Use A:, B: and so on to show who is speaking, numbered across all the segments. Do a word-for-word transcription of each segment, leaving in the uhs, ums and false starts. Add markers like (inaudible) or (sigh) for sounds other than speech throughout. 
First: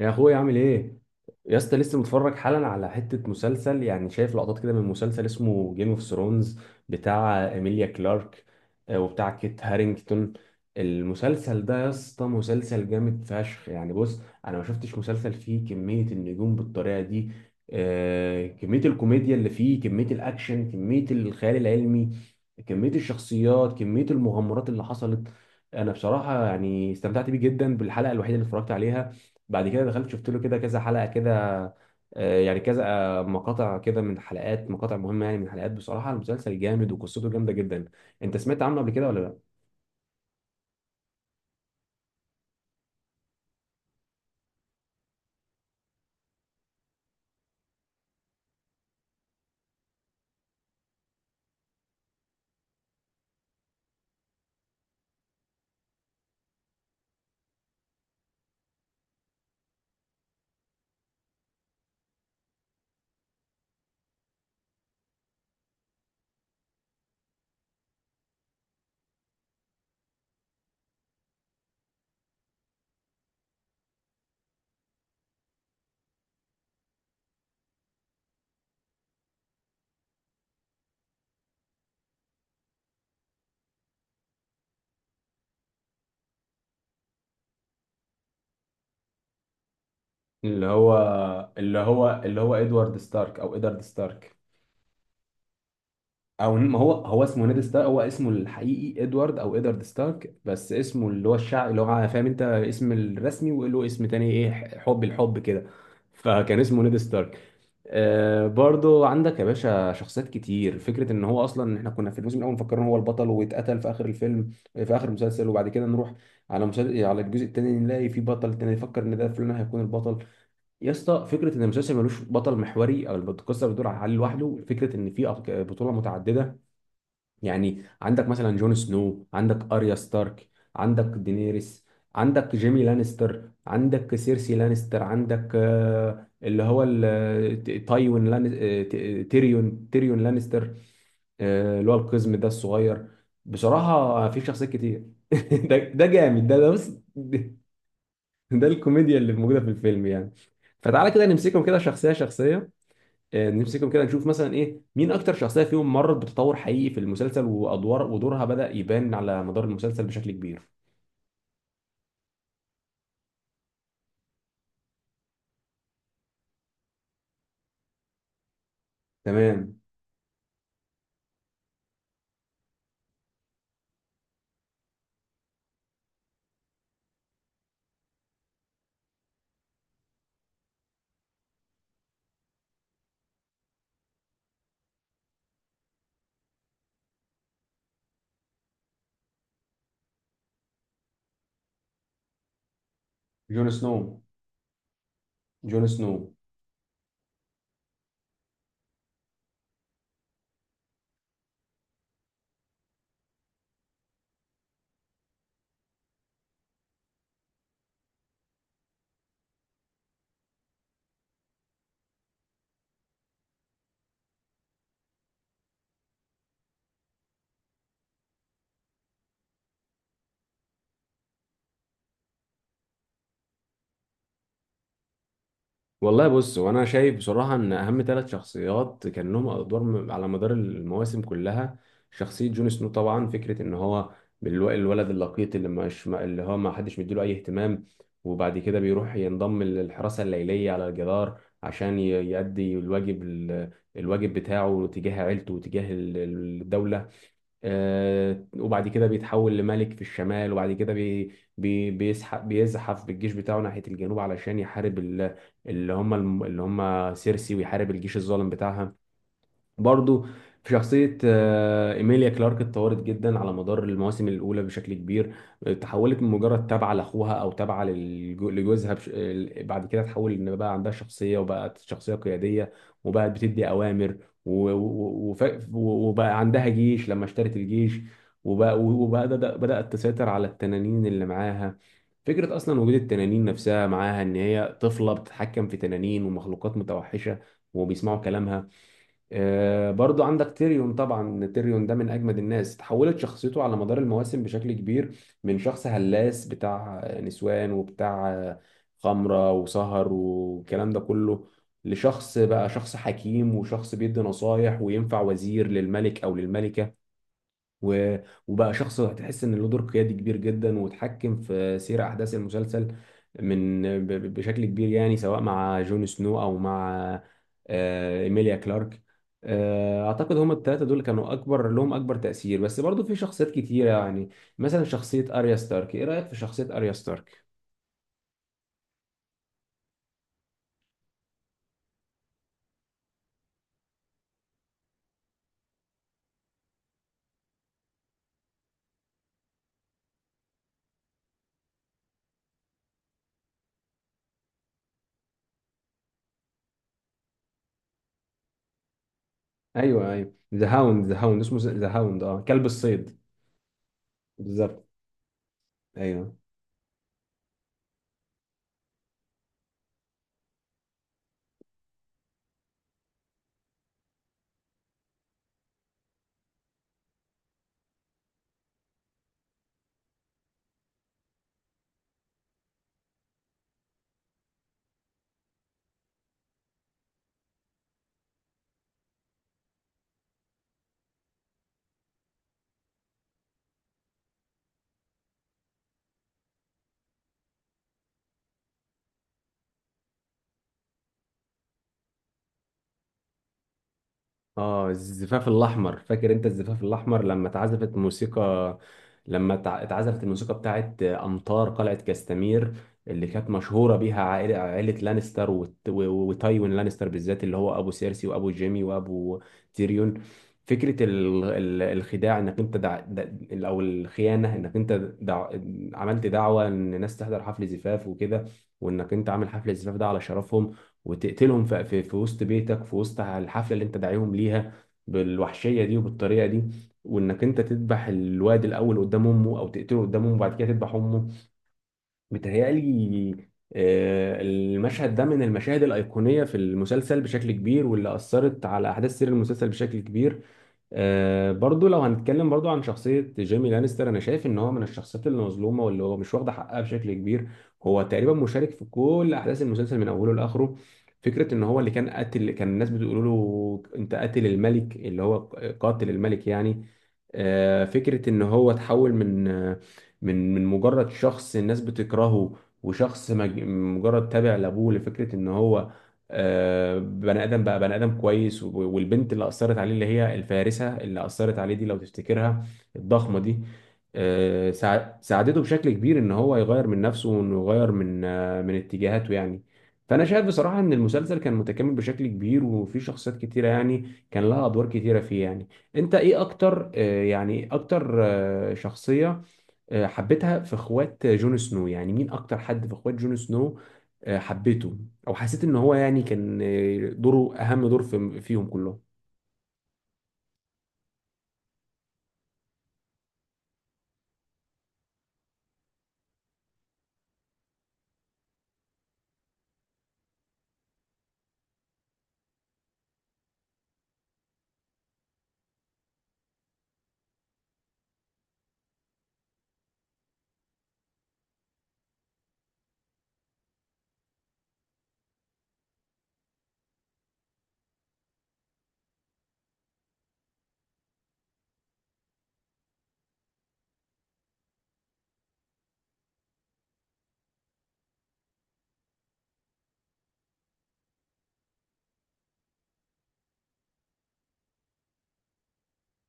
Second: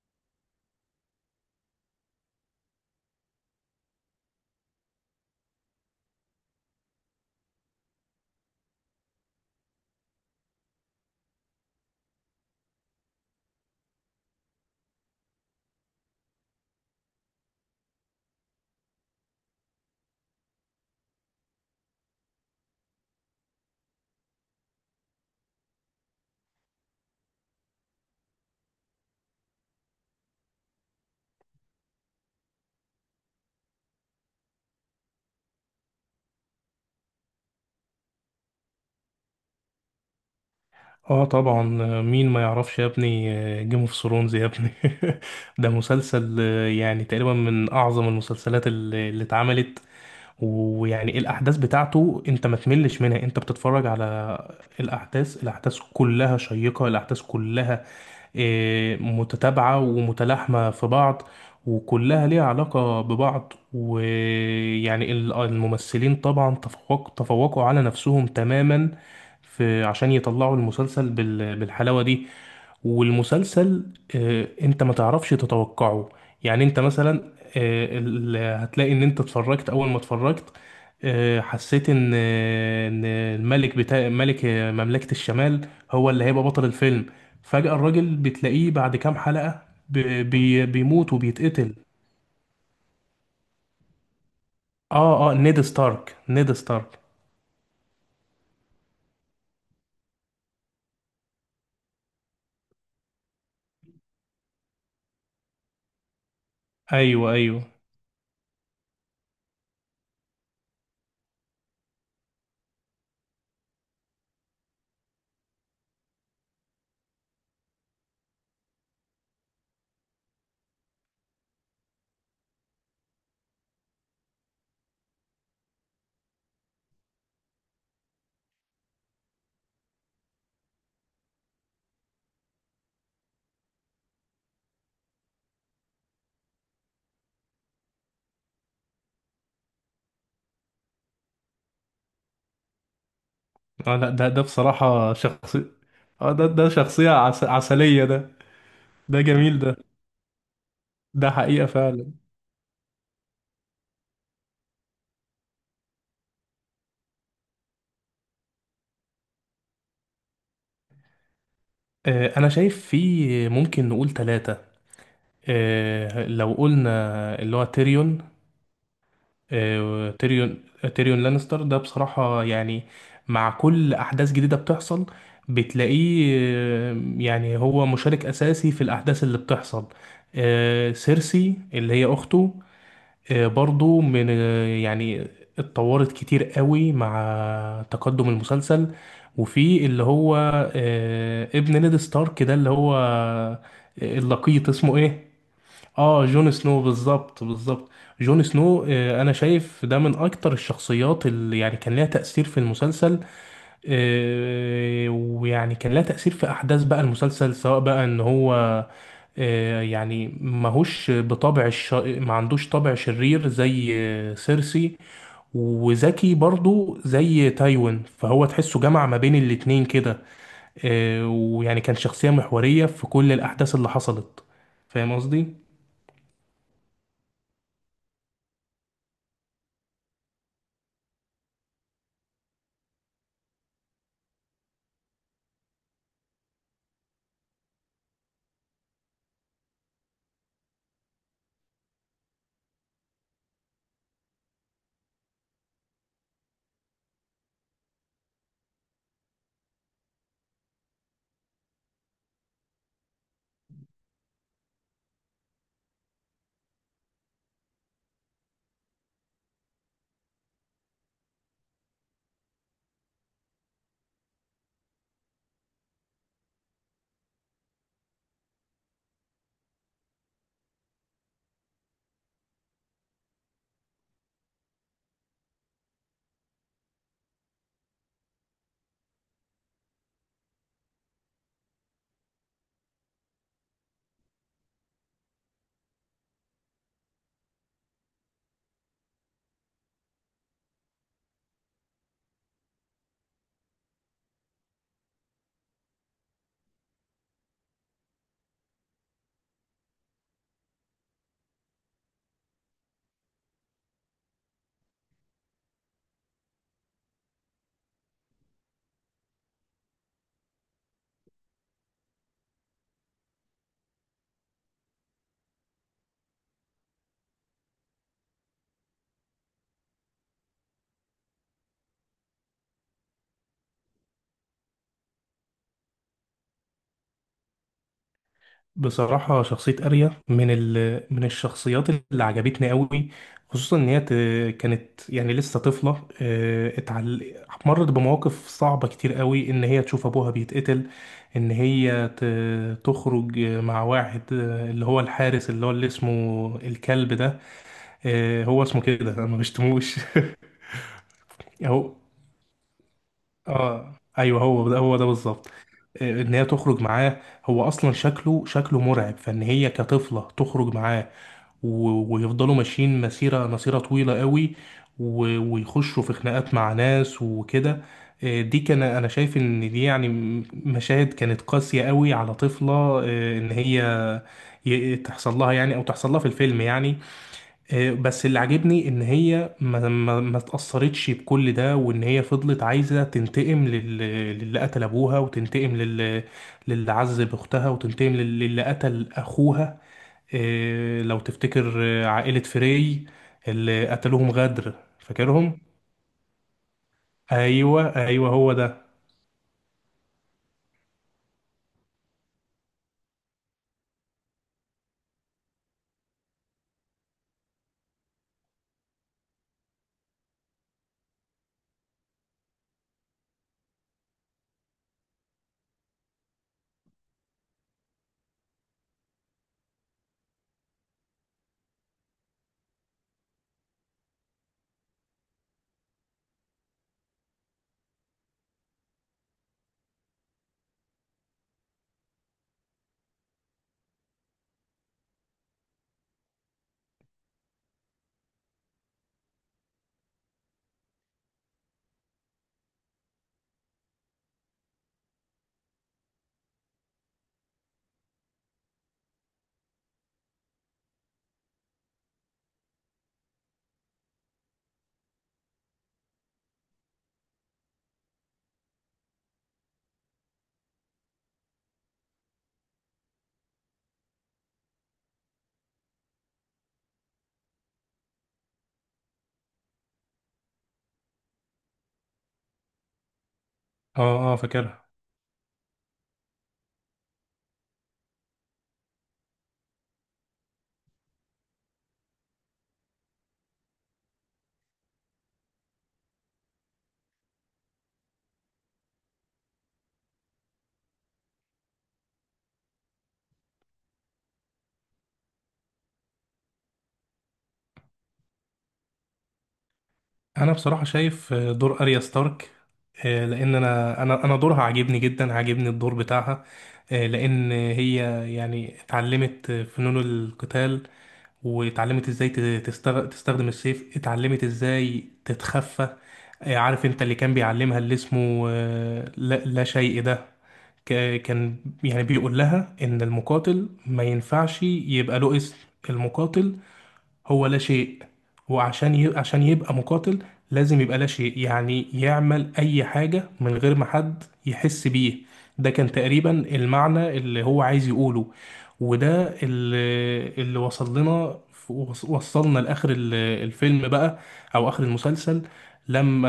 A: يا اخويا عامل ايه؟ يا اسطى لسه متفرج حالا على حته مسلسل، يعني شايف لقطات كده من مسلسل اسمه جيم اوف ثرونز، بتاع ايميليا كلارك آه، وبتاع كيت هارينجتون. المسلسل ده يا اسطى مسلسل جامد فشخ، يعني بص، انا ما شفتش مسلسل فيه كميه النجوم بالطريقه دي. آه، كميه الكوميديا اللي فيه، كميه الاكشن، كميه الخيال العلمي، كميه الشخصيات، كميه المغامرات اللي حصلت. انا بصراحه يعني استمتعت بيه جدا بالحلقه الوحيده اللي اتفرجت عليها. بعد كده دخلت شفت له كده كذا حلقة كده. آه، يعني كذا آه، مقاطع كده من حلقات، مقاطع مهمة يعني من حلقات. بصراحة المسلسل جامد وقصته جامدة جدا. انت سمعت عنه قبل كده ولا لا؟
B: اه، طبعا. مين ما يعرفش يا ابني؟ جيم اوف ثرونز يا ابني (laughs) ده مسلسل آه، يعني تقريبا من اعظم المسلسلات اللي اللي اتعملت. ويعني الاحداث بتاعته انت ما تملش منها، انت بتتفرج على الاحداث الاحداث كلها شيقة، الاحداث كلها آه، متتابعة ومتلاحمة في بعض، وكلها ليها علاقة ببعض. ويعني ال- الممثلين طبعا تفوق تفوقوا على نفسهم تماما، في عشان يطلعوا المسلسل بال- بالحلاوة دي. والمسلسل آه، انت ما تعرفش تتوقعه. يعني انت مثلا آه، ال- هتلاقي ان انت اتفرجت اول ما اتفرجت آه، حسيت ان آه، ان الملك بتاع ملك آه، مملكة الشمال هو اللي هيبقى بطل الفيلم. فجأة الراجل بتلاقيه بعد كام حلقة ب-
A: اللي
B: بي-
A: هو
B: بيموت وبيتقتل.
A: اللي هو اللي هو ادوارد ستارك او ادارد ستارك.
B: اه، اه، نيد ستارك نيد
A: او ما هو
B: ستارك.
A: هو اسمه نيد ستارك، هو اسمه الحقيقي ادوارد او ادارد ستارك، بس اسمه اللي هو الشعب اللي هو فاهم انت اسم الرسمي وله اسم تاني ايه، حب الحب كده، فكان اسمه نيد
B: ايوه
A: ستارك.
B: ايوه.
A: آه، برضو عندك يا باشا شخصيات كتير. فكرة ان هو اصلا احنا كنا في الموسم الاول مفكرين هو البطل واتقتل في اخر الفيلم في اخر المسلسل، وبعد كده نروح على مسلسل على الجزء التاني نلاقي في بطل تاني، يفكر ان ده فلان هيكون البطل. يا اسطى فكرة ان المسلسل ملوش بطل محوري او القصة بتدور على علي لوحده، فكرة ان في أب- بطولة متعددة. يعني عندك مثلا جون سنو، عندك اريا ستارك، عندك دينيريس، عندك جيمي لانستر، عندك سيرسي لانستر، عندك آه، اللي هو ال- ت- تايوين لان آه، ت- آه، تيريون تيريون لانستر، آه، اللي هو القزم ده الصغير.
B: اه، لا،
A: بصراحة
B: ده
A: في
B: ده
A: شخصيات كتير.
B: بصراحة
A: (laughs)
B: شخصية.
A: ده ده
B: اه،
A: جامد،
B: ده
A: ده
B: ده
A: ده بص،
B: شخصية عس...
A: ده
B: عسلية ده.
A: ده الكوميديا
B: ده
A: اللي
B: جميل
A: موجودة في
B: ده.
A: الفيلم يعني. فتعالى كده
B: ده
A: نمسكهم
B: حقيقة
A: كده
B: فعلا.
A: شخصية شخصية، آه، نمسكهم كده نشوف مثلا ايه، مين اكتر شخصيه فيهم مرت بتطور حقيقي في المسلسل وادوار ودورها بدأ يبان على مدار المسلسل بشكل كبير.
B: آه أنا شايف في ممكن نقول ثلاثة. آه لو قلنا اللي هو تيريون.
A: تمام.
B: آه تيريون تيريون لانستر ده بصراحة يعني مع كل أحداث جديدة بتحصل بتلاقيه. آه، يعني هو مشارك أساسي في الأحداث اللي بتحصل. آه سيرسي اللي هي أخته، آه، برضو من آه، يعني اتطورت كتير قوي مع تقدم المسلسل. وفي اللي هو آه، ابن نيد ستارك ده، اللي هو آه،
A: جون سنو.
B: اللقيط، اسمه ايه؟
A: جون سنو.
B: اه، جون سنو، بالظبط بالظبط. جون سنو آه، انا شايف ده من اكتر الشخصيات اللي يعني كان ليها تأثير في المسلسل. آه، ويعني كان لها تأثير في أحداث بقى المسلسل، سواء بقى إن هو آه، يعني ماهوش بطبع الش... ما عندوش طبع شرير زي آه، سيرسي، وذكي برضو زي تايوين، فهو تحسه جمع ما بين الاتنين كده. آه، ويعني كان شخصية محورية في كل الأحداث اللي حصلت. فاهم قصدي؟
A: والله بص، وانا شايف بصراحه ان اهم ثلاث شخصيات كان لهم ادوار م- على مدار المواسم كلها، شخصيه جون سنو طبعا. فكره ان هو الو- الولد اللقيط اللي مش اللي هو ما حدش مديله اي اهتمام، وبعد كده بيروح ينضم للحراسه الليليه على الجدار عشان ي- يؤدي الواجب ال- الواجب بتاعه تجاه عيلته وتجاه ال- الدوله. آه، وبعد كده بيتحول لملك في الشمال، وبعد كده بي بي بيسحف بيزحف بالجيش بتاعه ناحية الجنوب علشان يحارب ال- اللي هم الم- اللي هم سيرسي، ويحارب الجيش الظالم بتاعها. برضو في شخصية آه، إيميليا كلارك، اتطورت جدا على مدار المواسم الأولى بشكل كبير. تحولت من مجرد تابعة لأخوها أو تابعة للجو- لجوزها، بش... آه، بعد كده اتحولت إن بقى عندها شخصية وبقت شخصية قيادية وبقت بتدي أوامر، و... و... وف... وبقى عندها جيش لما اشترت الجيش، وبقى وبقى بدأ- بدأت تسيطر على التنانين اللي معاها. فكرة أصلا وجود التنانين نفسها معاها إن هي طفلة بتتحكم في تنانين ومخلوقات متوحشة وبيسمعوا كلامها. آه، برضو عندك تيريون طبعا. تيريون ده من اجمد الناس، تحولت شخصيته على مدار المواسم بشكل كبير، من شخص هلاس بتاع نسوان وبتاع خمرة وسهر والكلام ده كله، لشخص بقى شخص حكيم وشخص بيدي نصايح وينفع وزير للملك او للملكة، و... وبقى شخص هتحس ان له دور قيادي كبير جدا وتحكم في سير احداث المسلسل من ب... ب- بشكل كبير، يعني سواء مع جون سنو او مع آه، ايميليا كلارك. آه، اعتقد هم الثلاثه دول كانوا اكبر لهم اكبر تاثير، بس برضو في شخصيات كتيره يعني. مثلا شخصيه اريا ستارك، ايه رايك في شخصيه اريا ستارك؟
B: بصراحة شخصية أريا من ال... من الشخصيات اللي عجبتني قوي، خصوصا إن هي ت... كانت يعني لسه طفلة. آه، اتعل... مرت بمواقف صعبة كتير قوي، إن هي تشوف أبوها بيتقتل، إن هي ت... تخرج مع واحد آه، اللي هو الحارس، اللي هو اللي اسمه الكلب ده. آه، هو اسمه كده، أنا مش (laughs) تموش.
A: ايوه، ايوه، ذا هاوند. ذا هاوند اسمه ذا هاوند، اه كلب الصيد.
B: اه ايوه، هو ده
A: بالظبط.
B: هو ده بالظبط. آه،
A: ايوه.
B: ان هي تخرج معاه، هو اصلا شكله شكله مرعب، فان هي كطفله تخرج معاه، و- ويفضلوا ماشيين مسيره مسيره طويله قوي، و- ويخشوا في خناقات مع ناس وكده. آه، دي كان انا شايف ان دي يعني م- مشاهد كانت قاسيه قوي على طفله، آه، ان هي ي- تحصل لها، يعني او تحصل لها في الفيلم يعني. آه، بس اللي عاجبني ان هي ما ما ما اتأثرتش بكل ده، وان هي فضلت عايزة تنتقم لل- للي قتل ابوها، وتنتقم لل- للي عذب اختها، وتنتقم لل- للي قتل اخوها. آه، لو تفتكر آه، عائلة فري اللي قتلوهم غدر.
A: اه الزفاف
B: فاكرهم.
A: الاحمر، فاكر انت الزفاف الاحمر لما اتعزفت
B: ايوه ايوه، هو
A: موسيقى،
B: ده.
A: لما اتع- اتعزفت الموسيقى بتاعت امطار قلعة كاستمير، اللي كانت مشهورة بيها عائلة عائلة لانستر وت- و- و- وتايوين لانستر بالذات، اللي هو ابو سيرسي وابو جيمي وابو تيريون. فكرة ال- ال- الخداع انك انت دع... دع... او الخيانة انك انت دع... عملت دعوة ان الناس تحضر حفل زفاف وكده، وانك انت عامل حفل الزفاف ده على شرفهم، وتقتلهم في في في وسط بيتك في وسط الحفلة اللي انت داعيهم ليها بالوحشية دي وبالطريقة دي، وانك انت تذبح الواد الاول قدام امه او تقتله قدام امه وبعد كده تذبح امه. متهيألي آه، المشهد ده من المشاهد الأيقونية في المسلسل بشكل كبير، واللي أثرت على أحداث سير المسلسل بشكل كبير. آه، برضو لو هنتكلم برضو عن شخصية جيمي لانستر، أنا شايف إن هو من الشخصيات اللي مظلومة واللي هو مش واخدة حقها بشكل كبير. هو تقريبا مشارك في كل أحداث المسلسل من أوله لآخره. فكرة إن هو اللي كان قاتل، كان الناس بتقول له أنت قاتل الملك، اللي هو قاتل الملك يعني. آه، فكرة إن هو تحول من آه، من من مجرد شخص الناس بتكرهه وشخص مج- مجرد تابع لابوه، لفكره ان هو آه، بني ادم، بقى بني ادم كويس. و- والبنت اللي اثرت عليه اللي هي الفارسه اللي اثرت عليه دي لو تفتكرها، الضخمه دي،
B: اه اه،
A: آه،
B: فاكرها.
A: ساع- ساعدته بشكل كبير ان هو يغير من نفسه وانه يغير من آه، من اتجاهاته يعني. فانا شايف بصراحه ان المسلسل كان متكامل بشكل كبير، وفي شخصيات كتيره يعني كان لها ادوار كتيره فيه يعني. انت ايه اكتر آه، يعني إيه اكتر آه، شخصيه آه، حبيتها في اخوات جون سنو؟ يعني مين اكتر حد في اخوات جون سنو آه، حبيته او حسيت ان هو يعني كان آه، دوره اهم دور في فيهم كلهم؟
B: انا بصراحه شايف آه، دور اريا ستارك، آه، لان انا انا انا دورها عاجبني جدا، عاجبني الدور بتاعها. آه، لان هي يعني اتعلمت فنون القتال، واتعلمت ازاي ت- تستغ- تستخدم السيف، اتعلمت ازاي تتخفى. آه، عارف انت اللي كان بيعلمها اللي اسمه آه، لا, لا شيء ده؟ ك- كان يعني بيقول لها ان المقاتل ما ينفعش يبقى له اسم. المقاتل هو لا شيء. وعشان ي... عشان يبقى مقاتل لازم يبقى لا شيء، يعني يعمل أي حاجة من غير ما حد يحس بيه. ده كان تقريبا المعنى اللي هو عايز يقوله، وده اللي, اللي وصل لنا. وص- وصلنا لآخر ال- الفيلم بقى، أو آخر المسلسل، لما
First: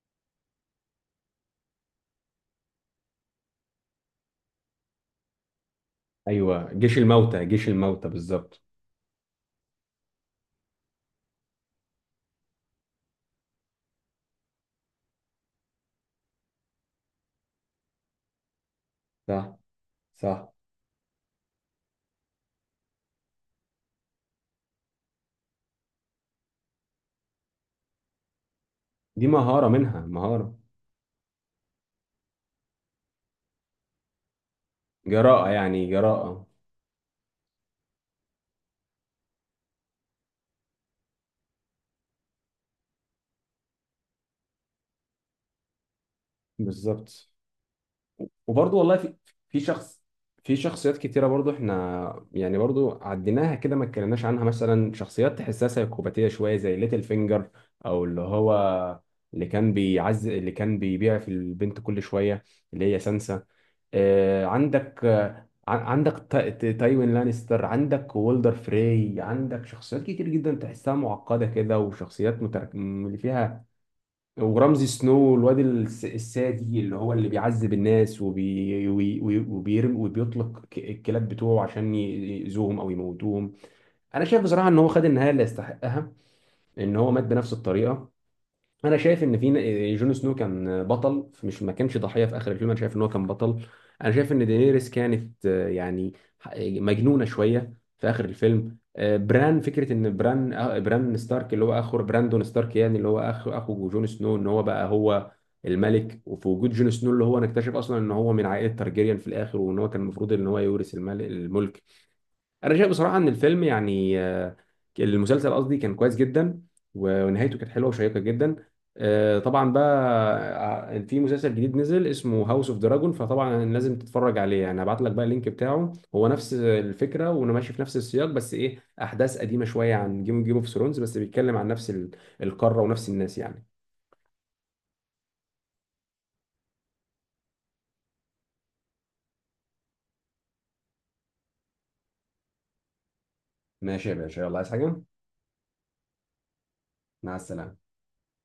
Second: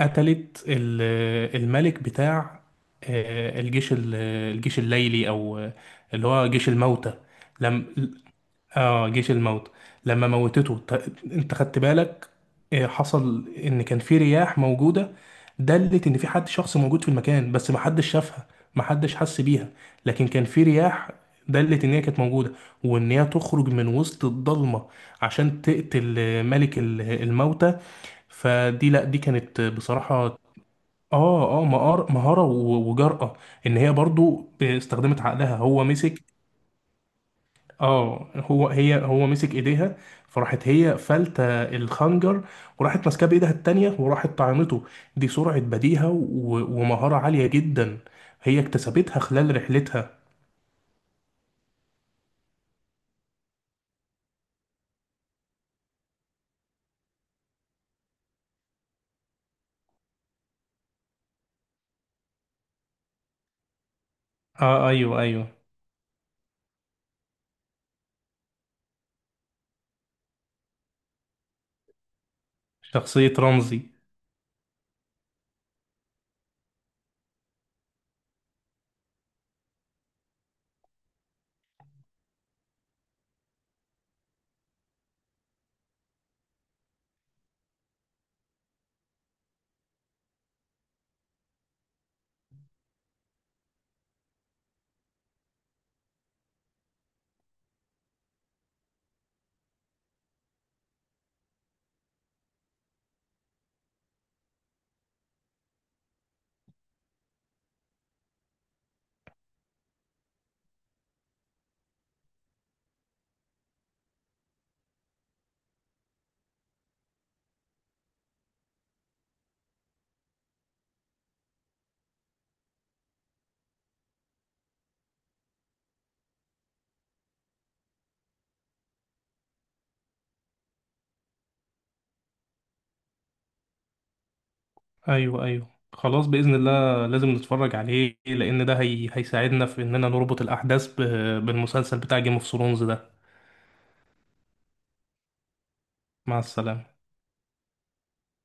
B: قتلت ال- الملك بتاع آه، الجيش ال- الجيش الليلي، أو آه، اللي هو جيش
A: ايوه، جيش
B: الموتى.
A: الموتى جيش
B: لم
A: الموتى بالظبط.
B: اه، جيش الموت. لما موتته ت- انت خدت بالك؟ آه، حصل ان كان في رياح موجوده، دلت ان في حد شخص موجود في المكان، بس محدش شافها، محدش حس
A: صح.
B: بيها. لكن كان
A: صح.
B: في رياح دلت ان هي كانت موجوده، وان هي تخرج من وسط الضلمه عشان تقتل آه، ملك ال- الموتى. فدي، لا، دي
A: دي
B: كانت
A: مهارة
B: آه،
A: منها،
B: بصراحه
A: مهارة.
B: اه اه مهار- مهاره و- وجرأة. ان هي برضو استخدمت
A: جراءة
B: عقلها، هو
A: يعني،
B: مسك،
A: جراءة.
B: اه، هو هي هو مسك ايديها، فراحت هي فلتة الخنجر، وراحت ماسكاه بايدها التانية، وراحت طعنته. دي سرعة بديهة و- ومهارة
A: بالظبط.
B: عالية جدا هي
A: وبرضه والله في
B: اكتسبتها خلال
A: في شخص
B: رحلتها.
A: في شخصيات كتيرة برضه احنا يعني برضه عديناها كده ما اتكلمناش عنها. مثلا شخصيات تحسها سيكوباتية شوية زي ليتل فينجر، او اللي هو اللي كان بيعز اللي كان بيبيع في البنت كل شوية، اللي هي سانسا. آه،
B: اه
A: عندك
B: ايوه
A: آه،
B: ايوه،
A: عن- عندك تا- تا- تايوين لانستر، عندك وولدر فري، عندك شخصيات كتير جدا تحسها معقدة كده وشخصيات متر... اللي
B: شخصية
A: فيها
B: رمزي.
A: ورمزي سنو، الواد الس- السادي اللي هو اللي بيعذب الناس وبي وي- وي- وبيرم وبيطلق ك- الكلاب بتوعه عشان ي- يأذوهم او يموتوهم. انا شايف بصراحه ان هو خد النهايه اللي يستحقها، ان هو مات بنفس الطريقه. انا شايف ان في ن- جون سنو كان بطل مش ما كانش ضحيه في اخر الفيلم، انا شايف ان هو كان بطل. انا شايف ان دينيريس كانت آه، يعني ح- مجنونه شويه في اخر الفيلم. آه، بران، فكره ان بران آه، بران ستارك اللي هو اخو براندون ستارك يعني اللي هو اخو اخو جون سنو، ان هو بقى هو الملك، وفي وجود جون سنو اللي هو نكتشف اصلا ان هو من عائله تارجيريان في الاخر، وان هو كان المفروض ان هو يورث الملك الملك. انا شايف بصراحه ان الفيلم يعني آه، المسلسل قصدي كان كويس جدا، و- ونهايته كانت حلوه وشيقه جدا. آه، طبعا بقى آه، في مسلسل جديد نزل اسمه هاوس اوف دراجون، فطبعا لازم تتفرج عليه يعني. هبعت لك بقى اللينك بتاعه. هو نفس الفكره وانا ماشي في نفس السياق، بس ايه احداث قديمه شويه عن جيم جيم اوف ثرونز، بس بيتكلم عن نفس ال- القاره ونفس الناس يعني.
B: ايوه ايوه، خلاص بإذن الله لازم نتفرج عليه، لأن ده هي... هيساعدنا في إننا نربط الأحداث ب... بالمسلسل بتاع جيم اوف ثرونز ده.
A: ماشي يا باشا، يلا، عايز حاجه؟
B: مع السلامة.
A: مع السلامه.